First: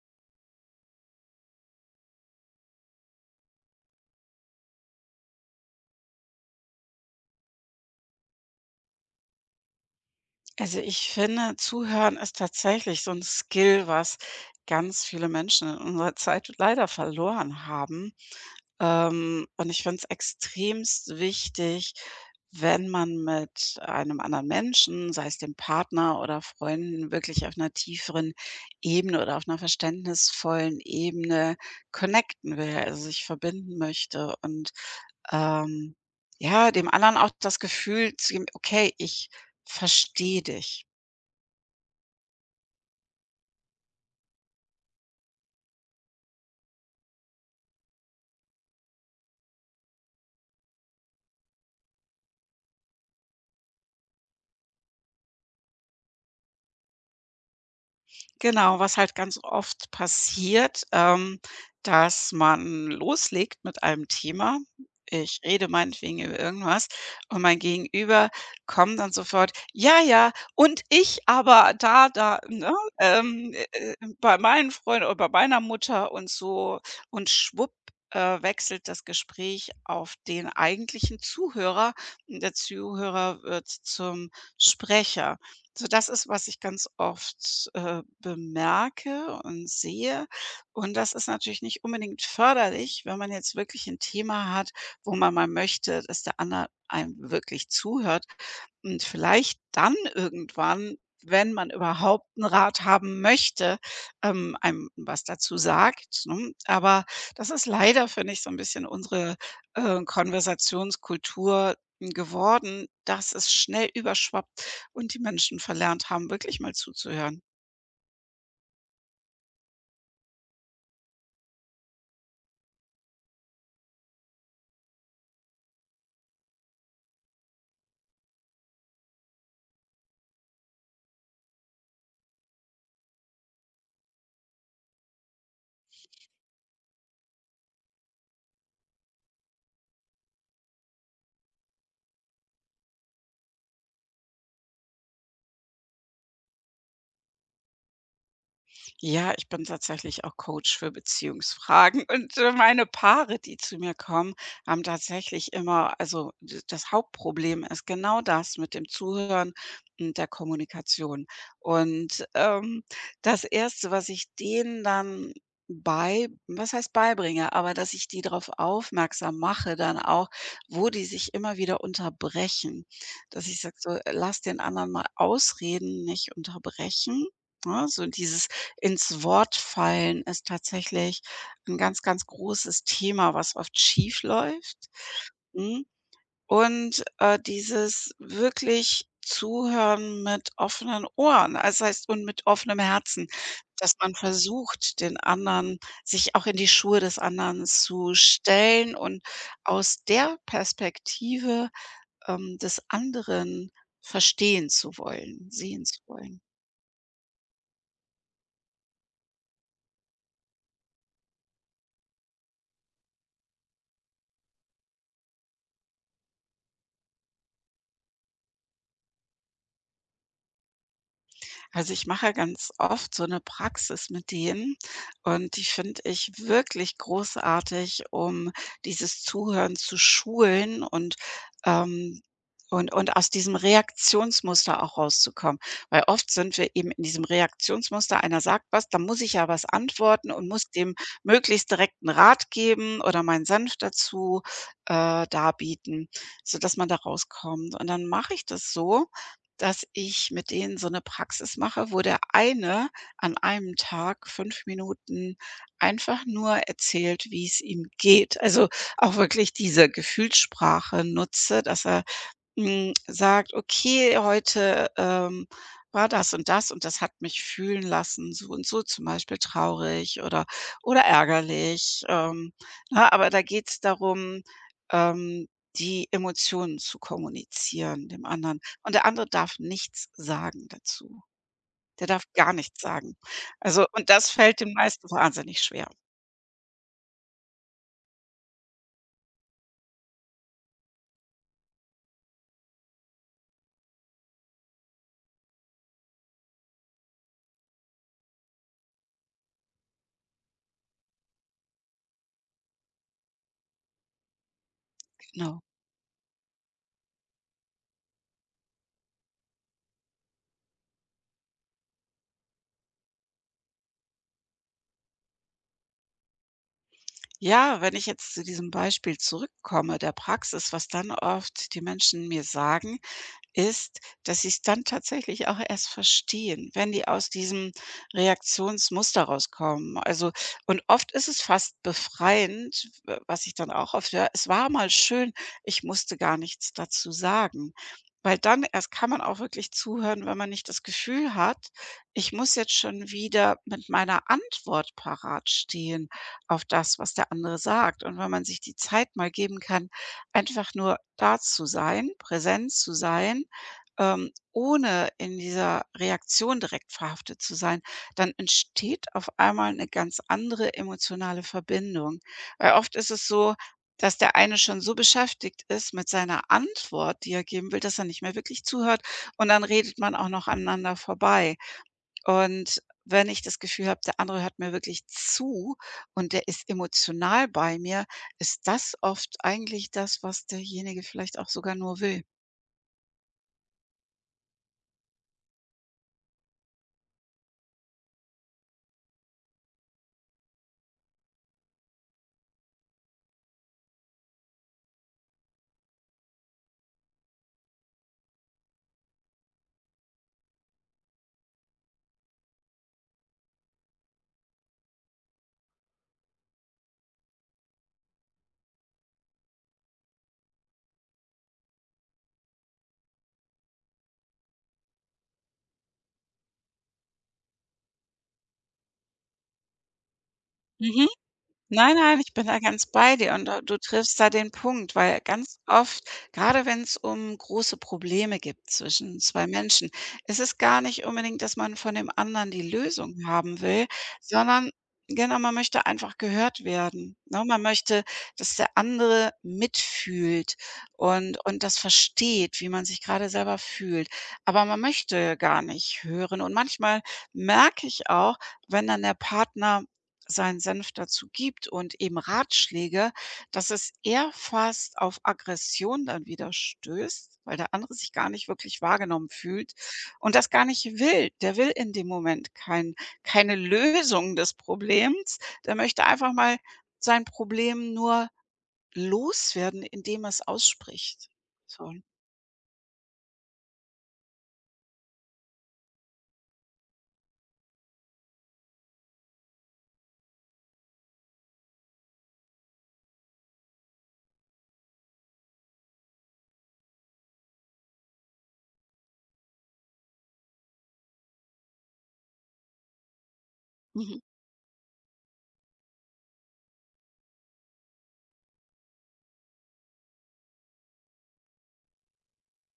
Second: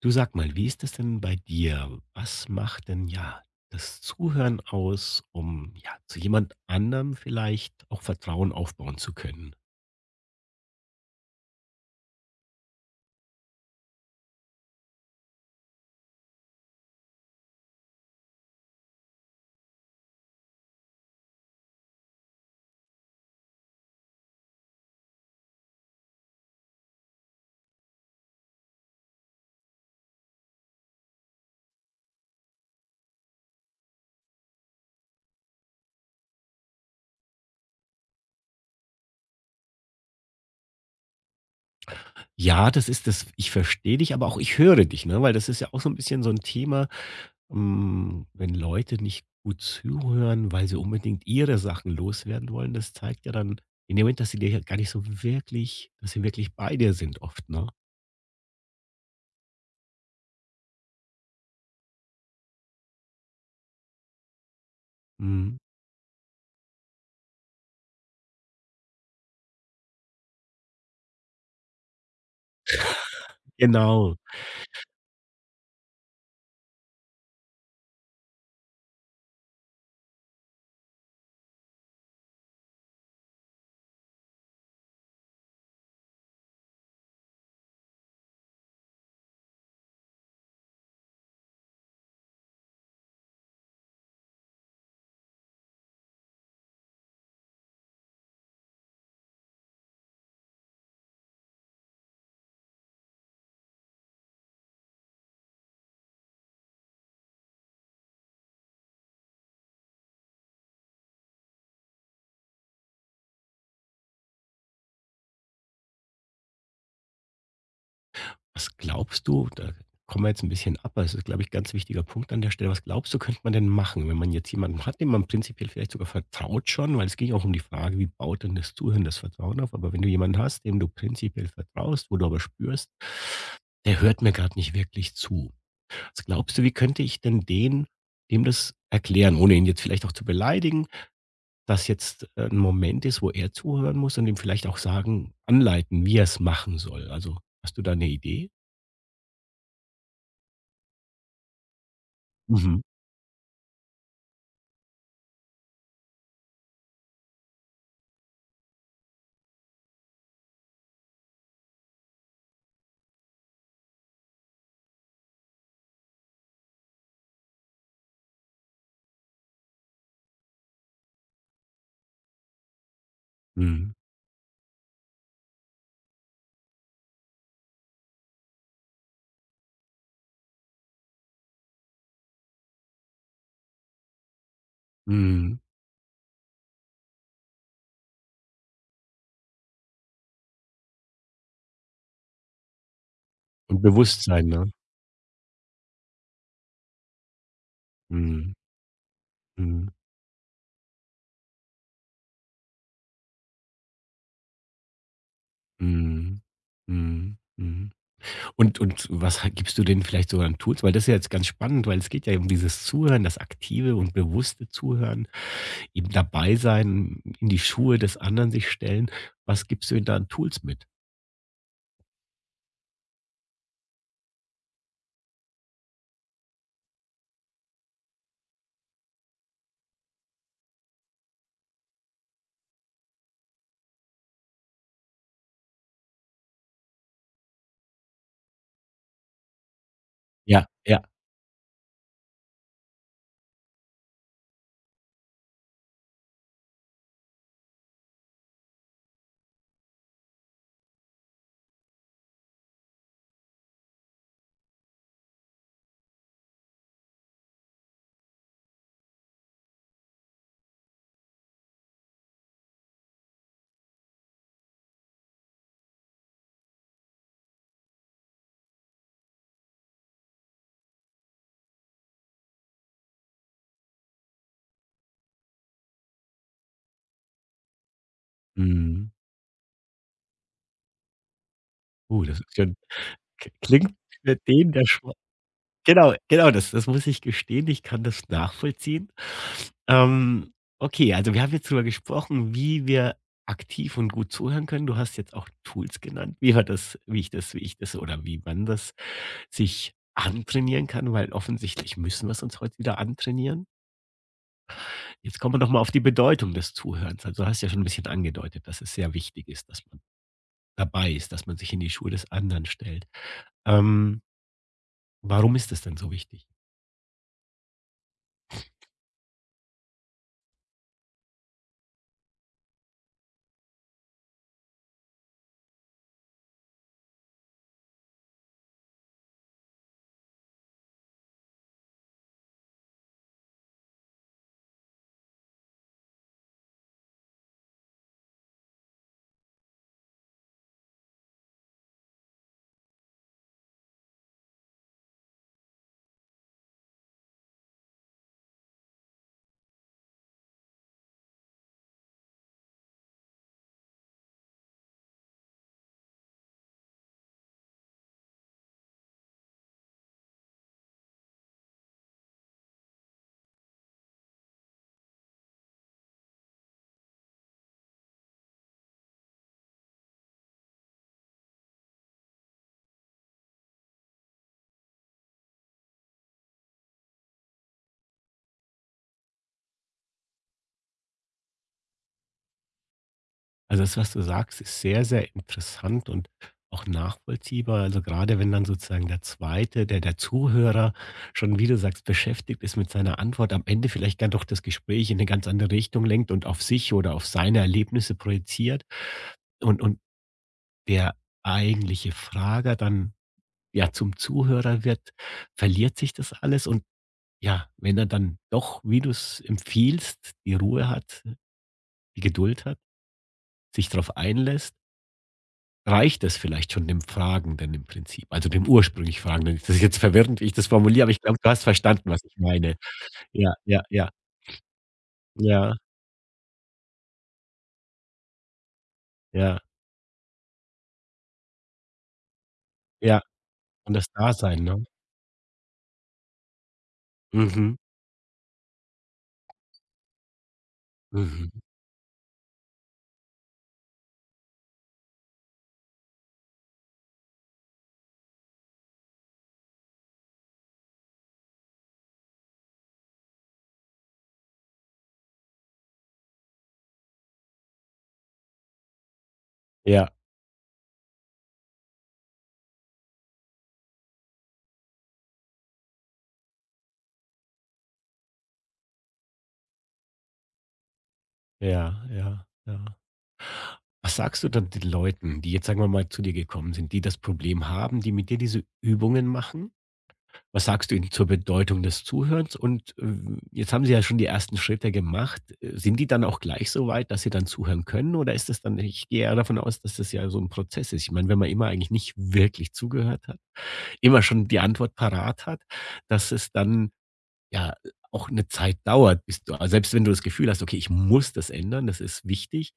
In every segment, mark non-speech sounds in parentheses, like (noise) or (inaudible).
Du sag mal, wie ist das denn bei dir? Was macht denn das Zuhören aus, um zu jemand anderem vielleicht auch Vertrauen aufbauen zu können? Also, ich finde, Zuhören ist tatsächlich so ein Skill, was ganz viele Menschen in unserer Zeit leider verloren haben. Und ich finde es extremst wichtig, wenn man mit einem anderen Menschen, sei es dem Partner oder Freunden, wirklich auf einer tieferen Ebene oder auf einer verständnisvollen Ebene connecten will, also, sich verbinden möchte und, ähm, ja, dem anderen auch das Gefühl zu geben: „Okay, ich verstehe dich.“ Ja, das ist das, ich verstehe dich, aber auch ich höre dich, ne? Weil das ist ja auch so ein bisschen so ein Thema, wenn Leute nicht gut zuhören, weil sie unbedingt ihre Sachen loswerden wollen, das zeigt ja dann in dem Moment, dass sie dir ja gar nicht so wirklich, dass sie wirklich bei dir sind oft, ne? Genau, was halt ganz oft passiert, dass man loslegt mit einem Thema. Ich Mhm. rede meinetwegen über irgendwas und mein Gegenüber kommt dann sofort: „Ja, ja, und ich aber da, da, ne, ähm, äh, äh, Genau. bei meinen Freunden oder bei meiner Mutter“ und so. Und schwupp, wechselt das Gespräch auf den eigentlichen Zuhörer und der Zuhörer wird zum Sprecher. So, das ist, was ich ganz oft, bemerke und sehe. Und das ist natürlich nicht unbedingt förderlich, wenn man jetzt wirklich ein Thema hat, wo man mal möchte, dass der andere einem wirklich zuhört und vielleicht dann irgendwann, wenn man überhaupt einen Rat haben möchte, einem was dazu sagt, ne? Aber das ist leider, finde ich, so ein bisschen unsere, Konversationskultur geworden, dass es schnell überschwappt und die Menschen verlernt haben, wirklich mal zuzuhören. Was glaubst du da, kommen wir jetzt ein bisschen ab, aber es ist, glaube ich, ganz wichtiger Punkt an der Stelle. Was glaubst du, könnte man denn machen, wenn man jetzt jemanden hat, dem man prinzipiell vielleicht sogar vertraut schon, weil es ging auch um die Frage, wie baut denn das Zuhören das Vertrauen auf? Aber wenn du jemanden hast, dem du prinzipiell vertraust, wo du aber spürst: „Der hört mir gerade nicht wirklich zu.“ Was glaubst du, wie könnte ich denn den dem das erklären, ohne ihn jetzt vielleicht auch zu beleidigen, dass jetzt'n Moment ist, wo er zuhören muss und ihm vielleicht auch sagen anleiten, wie er es machen soll? Also, hast du da eine Idee? Ja, ich bin tatsächlich auch Coach für Beziehungsfragen (laughs) und, Mhm. meine Paare, die zu mir kommen, haben tatsächlich immer also, d das Hauptproblem ist genau das mit dem Zuhören und der Kommunikation. Und, ähm, Das Erste, was ich denen dann bei was heißt beibringe, aber dass ich die darauf aufmerksam mache dann auch, wo die sich immer wieder unterbrechen. Dass ich sage so: Mhm. „Lass den anderen mal ausreden, nicht unterbrechen.“ Ne, so dieses ins Wort fallen ist tatsächlich ein ganz, ganz großes Thema, was oft schiefläuft, Mhm. mhm, und, dieses wirklich Zuhören mit offenen Ohren, also, heißt und mit offenem Herzen, Und dass man Bewusstsein, ne? versucht, den anderen sich auch in die Schuhe des anderen zu Mhm. stellen und Mhm. aus der Perspektive, des anderen verstehen zu wollen, sehen zu wollen. Mhm. Mhm. Mhm. Und was ha gibst du denen vielleicht sogar an Tools? Weil das ist ja jetzt ganz spannend, weil es geht ja um dieses Zuhören, das aktive und bewusste Zuhören, eben dabei sein, in die Schuhe des anderen sich stellen. Was gibst du ihnen da an Tools mit? Also, ich mache ganz oft so eine Praxis mit denen und die finde ich wirklich großartig, um dieses Zuhören zu schulen ähm und aus diesem Reaktionsmuster auch rauszukommen. Weil oft sind wir eben in diesem Reaktionsmuster, einer sagt was, dann muss ich ja was antworten und Ja, muss dem ja. möglichst direkt 'n Rat geben oder meinen Senf dazu, darbieten, sodass man da rauskommt. Und dann mache ich das so dass ich mit denen so 'ne Praxis mache, wo der eine an einem Tag 5 Minuten einfach nur erzählt, wie's ihm geht. Also, auch wirklich diese Gefühlssprache nutze, dass er sagt: „Okay, heute, war das und das und das hat mich fühlen lassen, so und so zum Beispiel traurig oder ärgerlich.“ Ne, aber da geht es darum, ähm, die Emotionen zu kommunizieren dem anderen. Und der Mhm. andere darf nichts sagen dazu. Der darf Das gar ist ja nichts sagen. Also, klingt und das für fällt den, den der meisten schon wahnsinnig schwer, Genau, genau, das muss ich gestehen, ich kann das nachvollziehen. Ähm, okay, also, wir haben jetzt drüber gesprochen, wie wir aktiv und gut zuhören können. Du hast jetzt auch Tools genannt, wie wir das wie ich das wie ich das oder wie man das sich antrainieren kann, weil offensichtlich müssen wir es uns heute wieder antrainieren. Jetzt kommen wir genau. doch mal auf die Bedeutung des Zuhörens. Also, du hast ja schon ein bisschen angedeutet, dass es sehr wichtig ist, dass man dabei ist, dass man sich in die Schuhe des anderen stellt. Ähm, warum ist das denn so wichtig? Ja, wenn ich jetzt zu diesem Beispiel zurückkomme, der Praxis, was dann oft die Menschen mir sagen ist, dass sie es dann tatsächlich auch erst verstehen, wenn die aus diesem Reaktionsmuster rauskommen. Also und oft ist es fast befreiend, w was ich dann auch oft höre: „Es war mal schön, ich musste gar nichts dazu sagen.“ Weil dann erst kann man auch wirklich zuhören, wenn man nicht das Gefühl hat, ich muss jetzt schon wieder mit meiner Antwort parat stehen auf das, was der andere sagt. Und wenn man sich die Zeit mal geben kann, einfach nur da zu sein, präsent zu sein ohne in dieser Reaktion direkt verhaftet zu sein, dann entsteht auf einmal eine ganz andere emotionale Verbindung. Weil oft ist es so, dass der eine schon so beschäftigt ist mit seiner Antwort, die er geben will, dass er nicht mehr wirklich zuhört und dann redet man auch noch aneinander vorbei. Und wenn ich das Gefühl habe, der andere hört mir wirklich zu und der ist emotional bei mir, ist das oft eigentlich das, was derjenige vielleicht auch sogar nur will. Also das, was du sagst, ist sehr, sehr interessant und auch nachvollziehbar. Also gerade wenn dann sozusagen der zweite, der Zuhörer schon, wie du sagst, beschäftigt ist mit seiner Antwort, am Ende vielleicht gar doch das Gespräch in eine ganz andere Richtung lenkt und auf sich oder auf seine Erlebnisse projiziert und der eigentliche Frager dann ja zum Zuhörer wird, verliert sich das alles und ja, wenn er dann doch, wie du es empfiehlst, die Ruhe hat, die Geduld hat, sich darauf einlässt, reicht es vielleicht schon dem Fragenden im Prinzip, also dem ursprünglich Fragenden? Das ist jetzt verwirrend, wie ich das formuliere, Mhm. aber ich glaube, du hast Nein, verstanden, nein, was ich ich bin da meine. ganz bei dir und Ja, da du ja, ja, triffst da den Punkt, weil ganz ja, oft, gerade wenn es um große Probleme gibt zwischen zwei ja, Menschen, es ist gar nicht unbedingt, dass man von dem anderen die Lösung ja. haben will, Und das Dasein, sondern ne? genau, man möchte einfach gehört werden, ne? Man Mhm, möchte, dass der andere mitfühlt und mhm. das versteht, wie man sich gerade selber fühlt. Aber man möchte gar nicht hören und manchmal merke ich auch, wenn dann der Partner seinen Senf dazu gibt und eben Ratschläge, dass es eher fast auf Aggression dann wieder stößt, weil der andere sich gar nicht wirklich wahrgenommen fühlt Ja, und das gar nicht will. Der will in dem Moment kein keine Lösung des Problems. Der möchte einfach mal sein Problem nur loswerden, indem er es ausspricht. So. ja, ja, ja. Was sagst du dann den Leuten, die jetzt, sagen wir mal, zu dir gekommen sind, die das Problem haben, die mit dir diese Übungen machen? Was sagst du Ihnen zur Bedeutung des Zuhörens? Und, jetzt haben Sie ja schon die ersten Schritte gemacht. Sind die dann auch gleich so weit, dass sie dann zuhören können oder ist das dann ich gehe eher davon aus, dass das ja so ein Prozess ist. Ich meine, wenn man immer eigentlich nicht wirklich zugehört hat, Mhm. immer schon die Antwort parat hat, dass es dann ja, auch eine Zeit dauert, bis du also, selbst wenn du das Gefühl hast: „Okay, ich muss das ändern, das ist wichtig“,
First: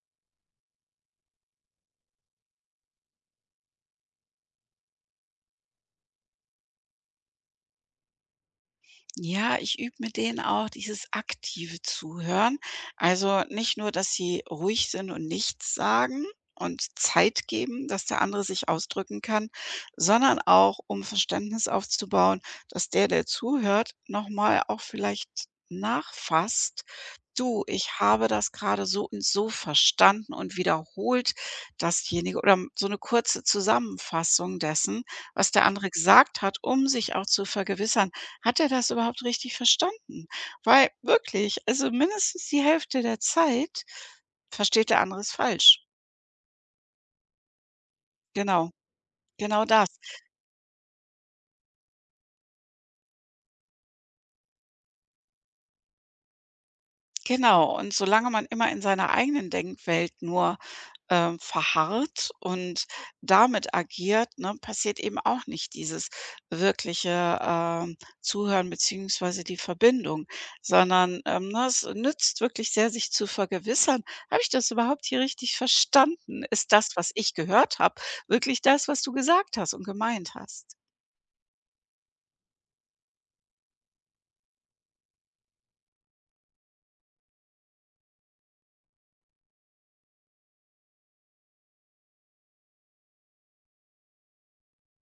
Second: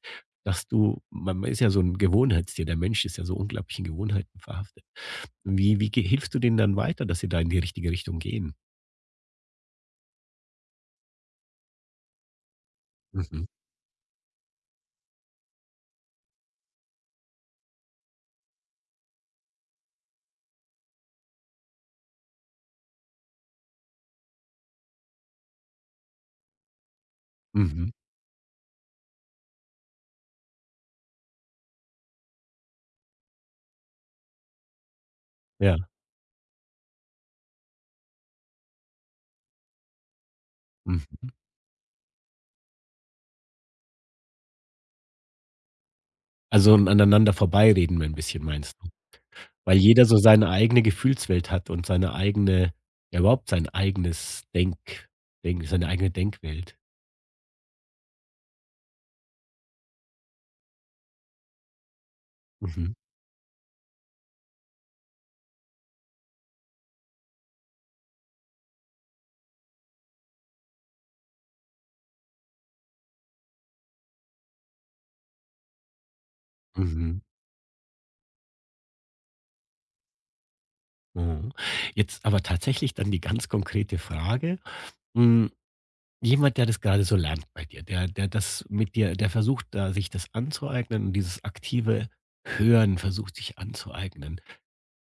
dass du man man ist ja so ein Gewohnheitstier, der Mensch ist ja so unglaublich in Gewohnheiten verhaftet. Wie ge hilfst du denen dann weiter, dass sie da in die richtige Richtung gehen? Ja, ich übe mit denen auch dieses aktive Zuhören. Also Mhm, nicht nur, dass sie ruhig sind und nichts sagen und Zeit geben, dass der andere sich ausdrücken kann, sondern auch, um Verständnis aufzubauen, dass der, der zuhört, nochmal auch vielleicht nachfasst. Du, mhm, ich habe das gerade so und so verstanden und wiederholt dasjenige oder so eine kurze Zusammenfassung dessen, was der ja, andere gesagt hat, um sich auch zu vergewissern, hat er das überhaupt richtig verstanden? Weil mhm. wirklich, also mindestens die Hälfte der Zeit versteht der andere es falsch. Also, 'n aneinander vorbeireden ein bisschen, Genau, meinst du? genau Weil das. jeder so seine eigene Gefühlswelt hat und seine eigene ja, überhaupt sein eigenes Denk Denk seine eigene Denkwelt. Genau, und solange man immer in seiner eigenen Denkwelt nur, verharrt und Mhm, damit agiert, ne, passiert eben auch nicht dieses wirkliche, Zuhören beziehungsweise die Verbindung, sondern, ne, es nützt wirklich sehr, sich zu vergewissern: „Habe ich das überhaupt hier richtig verstanden? Ist das, was mhm. ich gehört habe, wirklich das, was du gesagt hast und gemeint hast?“ Mhm. Jetzt aber tatsächlich dann die ganz konkrete Frage. Hm, jemand, der das gerade so lernt bei dir, der das mit dir der versucht, da sich das anzueignen und dieses aktive Hören versucht, sich anzueignen.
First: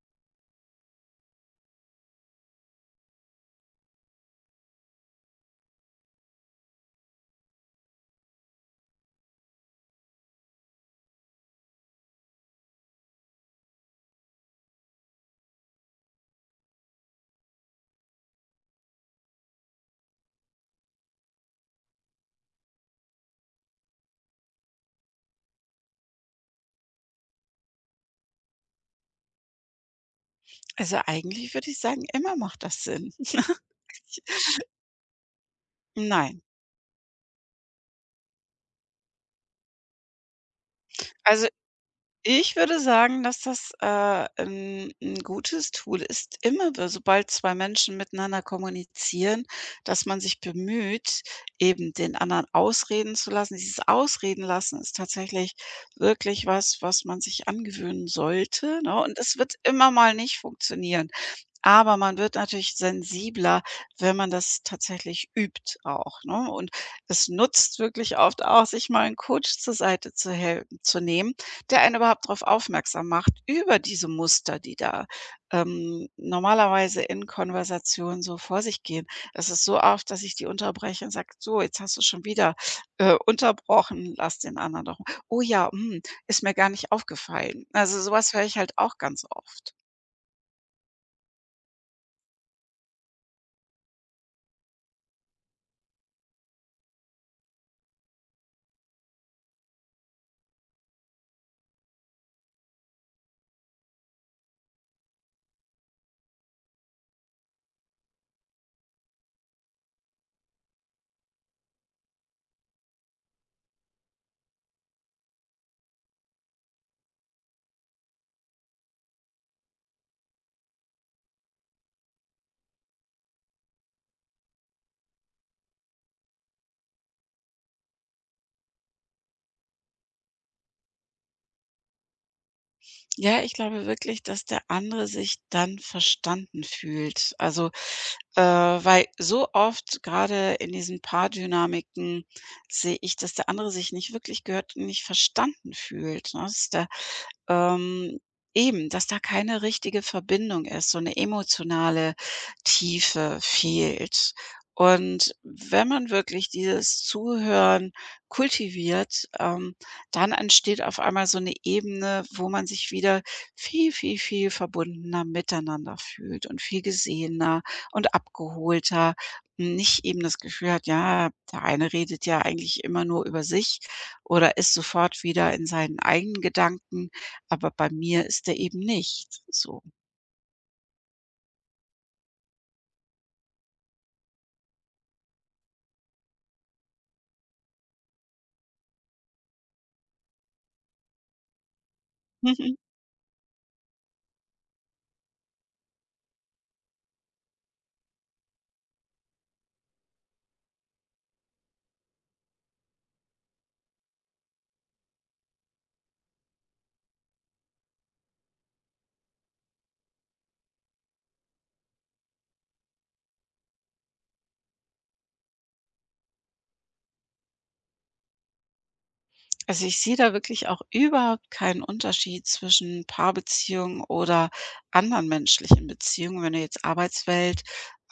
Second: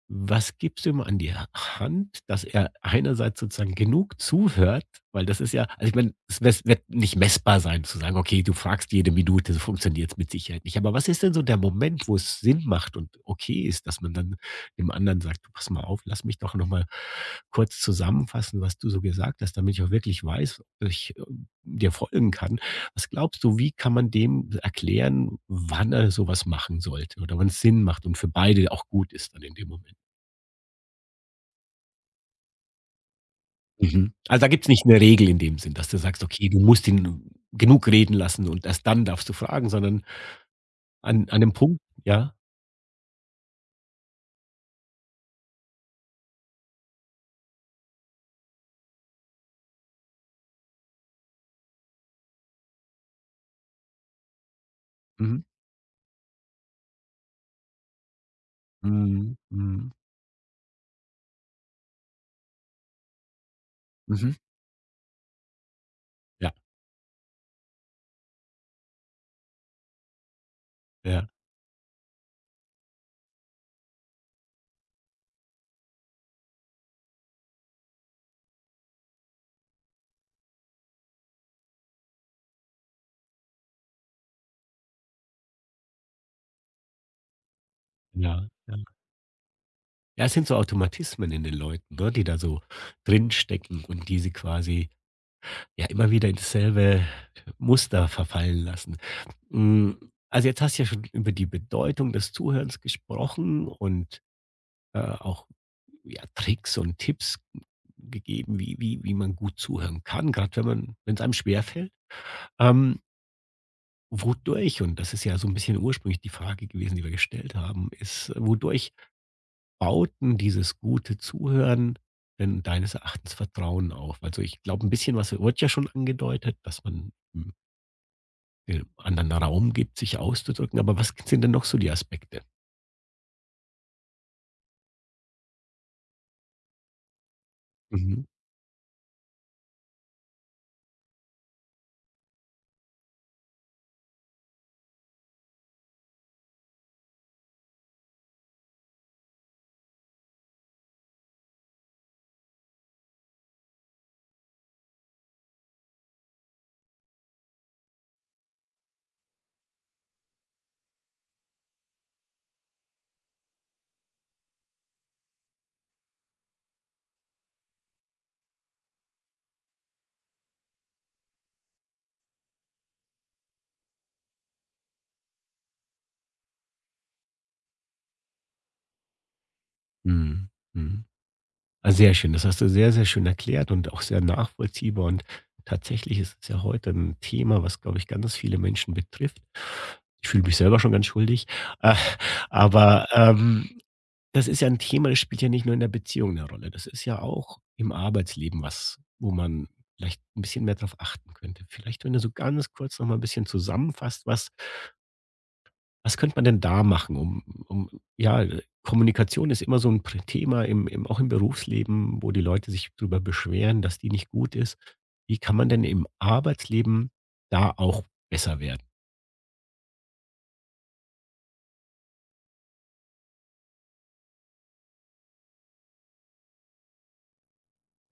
Was gibst du ihm an die Hand, dass er einerseits sozusagen genug zuhört? Weil das ist ja also, ich meine, es wes wird nicht messbar sein zu sagen: „Okay, du fragst jede Minute“, so funktioniert es mit Sicherheit nicht. Aber was ist denn so der Moment, wo es Sinn macht und okay ist, dass man dann dem anderen sagt: „Du, pass mal auf, lass mich doch noch mal kurz zusammenfassen, was du so gesagt hast, damit ich auch wirklich weiß, ob ich, dir folgen kann.“ Was glaubst du, wie kann man dem erklären, wann er so was machen sollte oder wann's Sinn macht und für beide auch gut ist dann in dem Moment? Also, eigentlich würde ich sagen, immer macht das Sinn. (laughs) Mhm. Also, da gibt's nicht 'ne Regel in dem Sinn, dass du sagst: Nein. „Okay, du musst ihn genug reden lassen und erst dann darfst du fragen“, sondern an Also 'nem Punkt, ja? Ich würde sagen, dass das, 'n gutes Tool ist, immer w sobald 2 Menschen miteinander kommunizieren, dass man sich bemüht, eben den anderen ausreden zu lassen. Dieses Ausreden lassen ist Mhm. tatsächlich wirklich was, was man sich angewöhnen sollte, ne? Und Mhm. es wird immer Mhm. mal nicht funktionieren. Aber man wird natürlich sensibler, wenn man Mhm. das tatsächlich übt auch, ne? Ja, Und es nutzt wirklich oft auch, sich mal 'n Coach zur Seite zu hel zu ja, nehmen, der einen überhaupt drauf aufmerksam macht über diese Muster, die da, normalerweise in Konversationen so vor sich gehen. Es ist so oft, dass ich die unterbreche und sage: „So, jetzt hast du schon wieder, unterbrochen, lass den anderen doch“ „Oh ja, hm, ist mir gar nicht aufgefallen.“ Also, so was höre ja, ich halt ja. auch ganz oft. Ja, es sind so Automatismen in den Leuten, ne, die da so drinstecken und die sie quasi, ja, immer wieder in dasselbe Muster verfallen lassen. Hm, also, jetzt hast du ja schon über die Bedeutung des Zuhörens gesprochen und auch ja, Tricks und Tipps gegeben, wie man gut zuhören kann, gerade wenn man wenn's einem schwerfällt. Ähm, wodurch und das ist ja so ein bisschen ursprünglich die Frage gewesen, die wir gestellt haben, ist, wodurch bauten dieses gute Zuhören denn deines Erachtens Vertrauen auf? Also, ich glaube, ein bisschen was wird ja schon angedeutet, dass man, hm, den anderen Raum gibt, sich auszudrücken, aber was sind denn noch so die Aspekte? Ja, ich glaube wirklich, dass der andere sich dann verstanden fühlt. Also, Mhm. Weil so oft gerade in diesen Paardynamiken sehe ich, dass der andere sich nicht wirklich gehört und nicht verstanden fühlt, ne? Dass der ähm, eben, dass da keine richtige Verbindung ist, so eine emotionale Tiefe fehlt. Und wenn man wirklich dieses Zuhören kultiviert, dann entsteht auf einmal so eine Ebene, wo man sich wieder viel, viel, viel verbundener miteinander fühlt und viel gesehener und abgeholter. Nicht eben das Gefühl hat, ja, der eine redet ja eigentlich immer nur über sich oder ist sofort wieder in seinen eigenen Gedanken. Aber bei mir ist der eben nicht so. Mhm. Mhm. Ah, sehr schön. Das hast du sehr, sehr schön erklärt und auch sehr nachvollziehbar. Und tatsächlich ist es ja heute ein Thema, was, glaube ich, ganz viele Menschen betrifft. Ich fühle mich selber schon ganz schuldig. Äh, Mhm. (laughs) aber das ist ja ein Thema, das spielt ja nicht nur in der Beziehung eine Rolle. Das ist ja auch im Arbeitsleben was, wo man vielleicht ein bisschen mehr darauf achten könnte. Vielleicht, wenn du so ganz kurz nochmal ein bisschen zusammenfasst, was was könnte man denn da machen, um um ja, Kommunikation ist immer so ein Pr Thema im im auch im Berufsleben, wo die Leute sich darüber beschweren, dass die nicht gut ist. Wie kann man denn im Arbeitsleben da auch besser werden? Also, ich sehe da wirklich auch überhaupt keinen Unterschied zwischen Paarbeziehungen oder anderen menschlichen Beziehungen. Wenn du jetzt Arbeitswelt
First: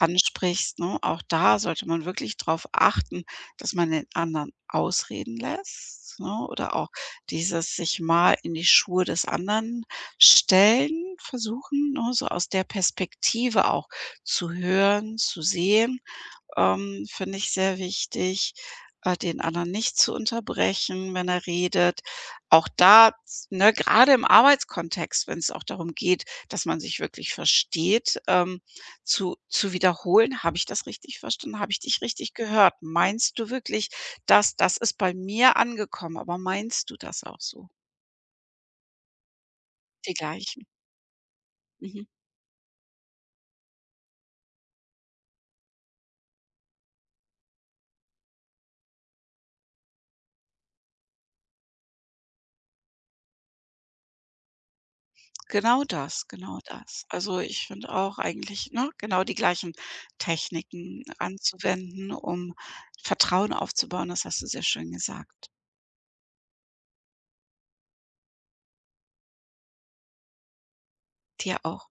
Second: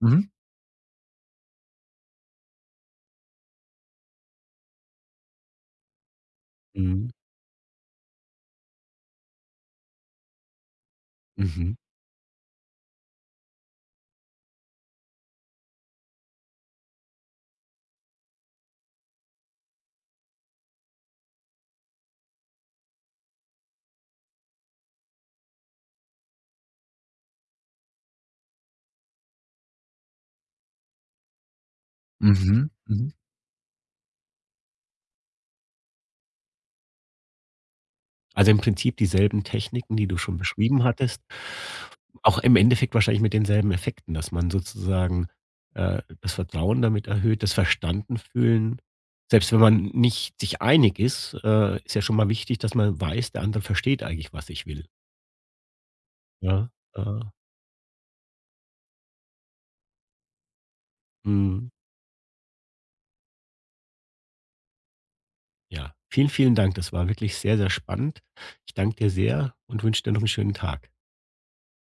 Mhm. ne, auch da sollte man wirklich darauf achten, dass man den anderen ausreden lässt, ne, oder auch Mhm. dieses sich mal in die Schuhe des anderen stellen Mhm. versuchen, ne, so aus der Perspektive auch zu hören, zu sehen. Finde ich sehr wichtig, den anderen nicht zu unterbrechen, wenn er redet. Auch da, ne, gerade im Arbeitskontext, wenn es auch darum geht, dass man sich wirklich versteht, zu wiederholen, habe ich das richtig verstanden? Habe ich dich richtig Mhm, gehört? mhm. Meinst du wirklich, dass das ist bei mir angekommen? Aber meinst du das auch so? Also, im Prinzip dieselben Techniken, die Die du schon gleichen. beschrieben hattest, Mhm. auch im Endeffekt wahrscheinlich mit denselben Effekten, dass man sozusagen, das Vertrauen damit erhöht, das Verstanden fühlen. Selbst wenn man nicht sich einig ist, ist ja schon mal wichtig, dass man weiß, der andere versteht eigentlich, was ich will. Genau das, genau Ja, das. äh, Also, ich finde auch eigentlich, ne, genau die gleichen Techniken mhm, anzuwenden, um Vertrauen aufzubauen. Das hast du sehr schön gesagt. ja. Vielen, vielen Dank. Das war wirklich sehr, sehr spannend. Ich danke dir sehr und wünsche dir noch einen schönen Tag. Dir auch.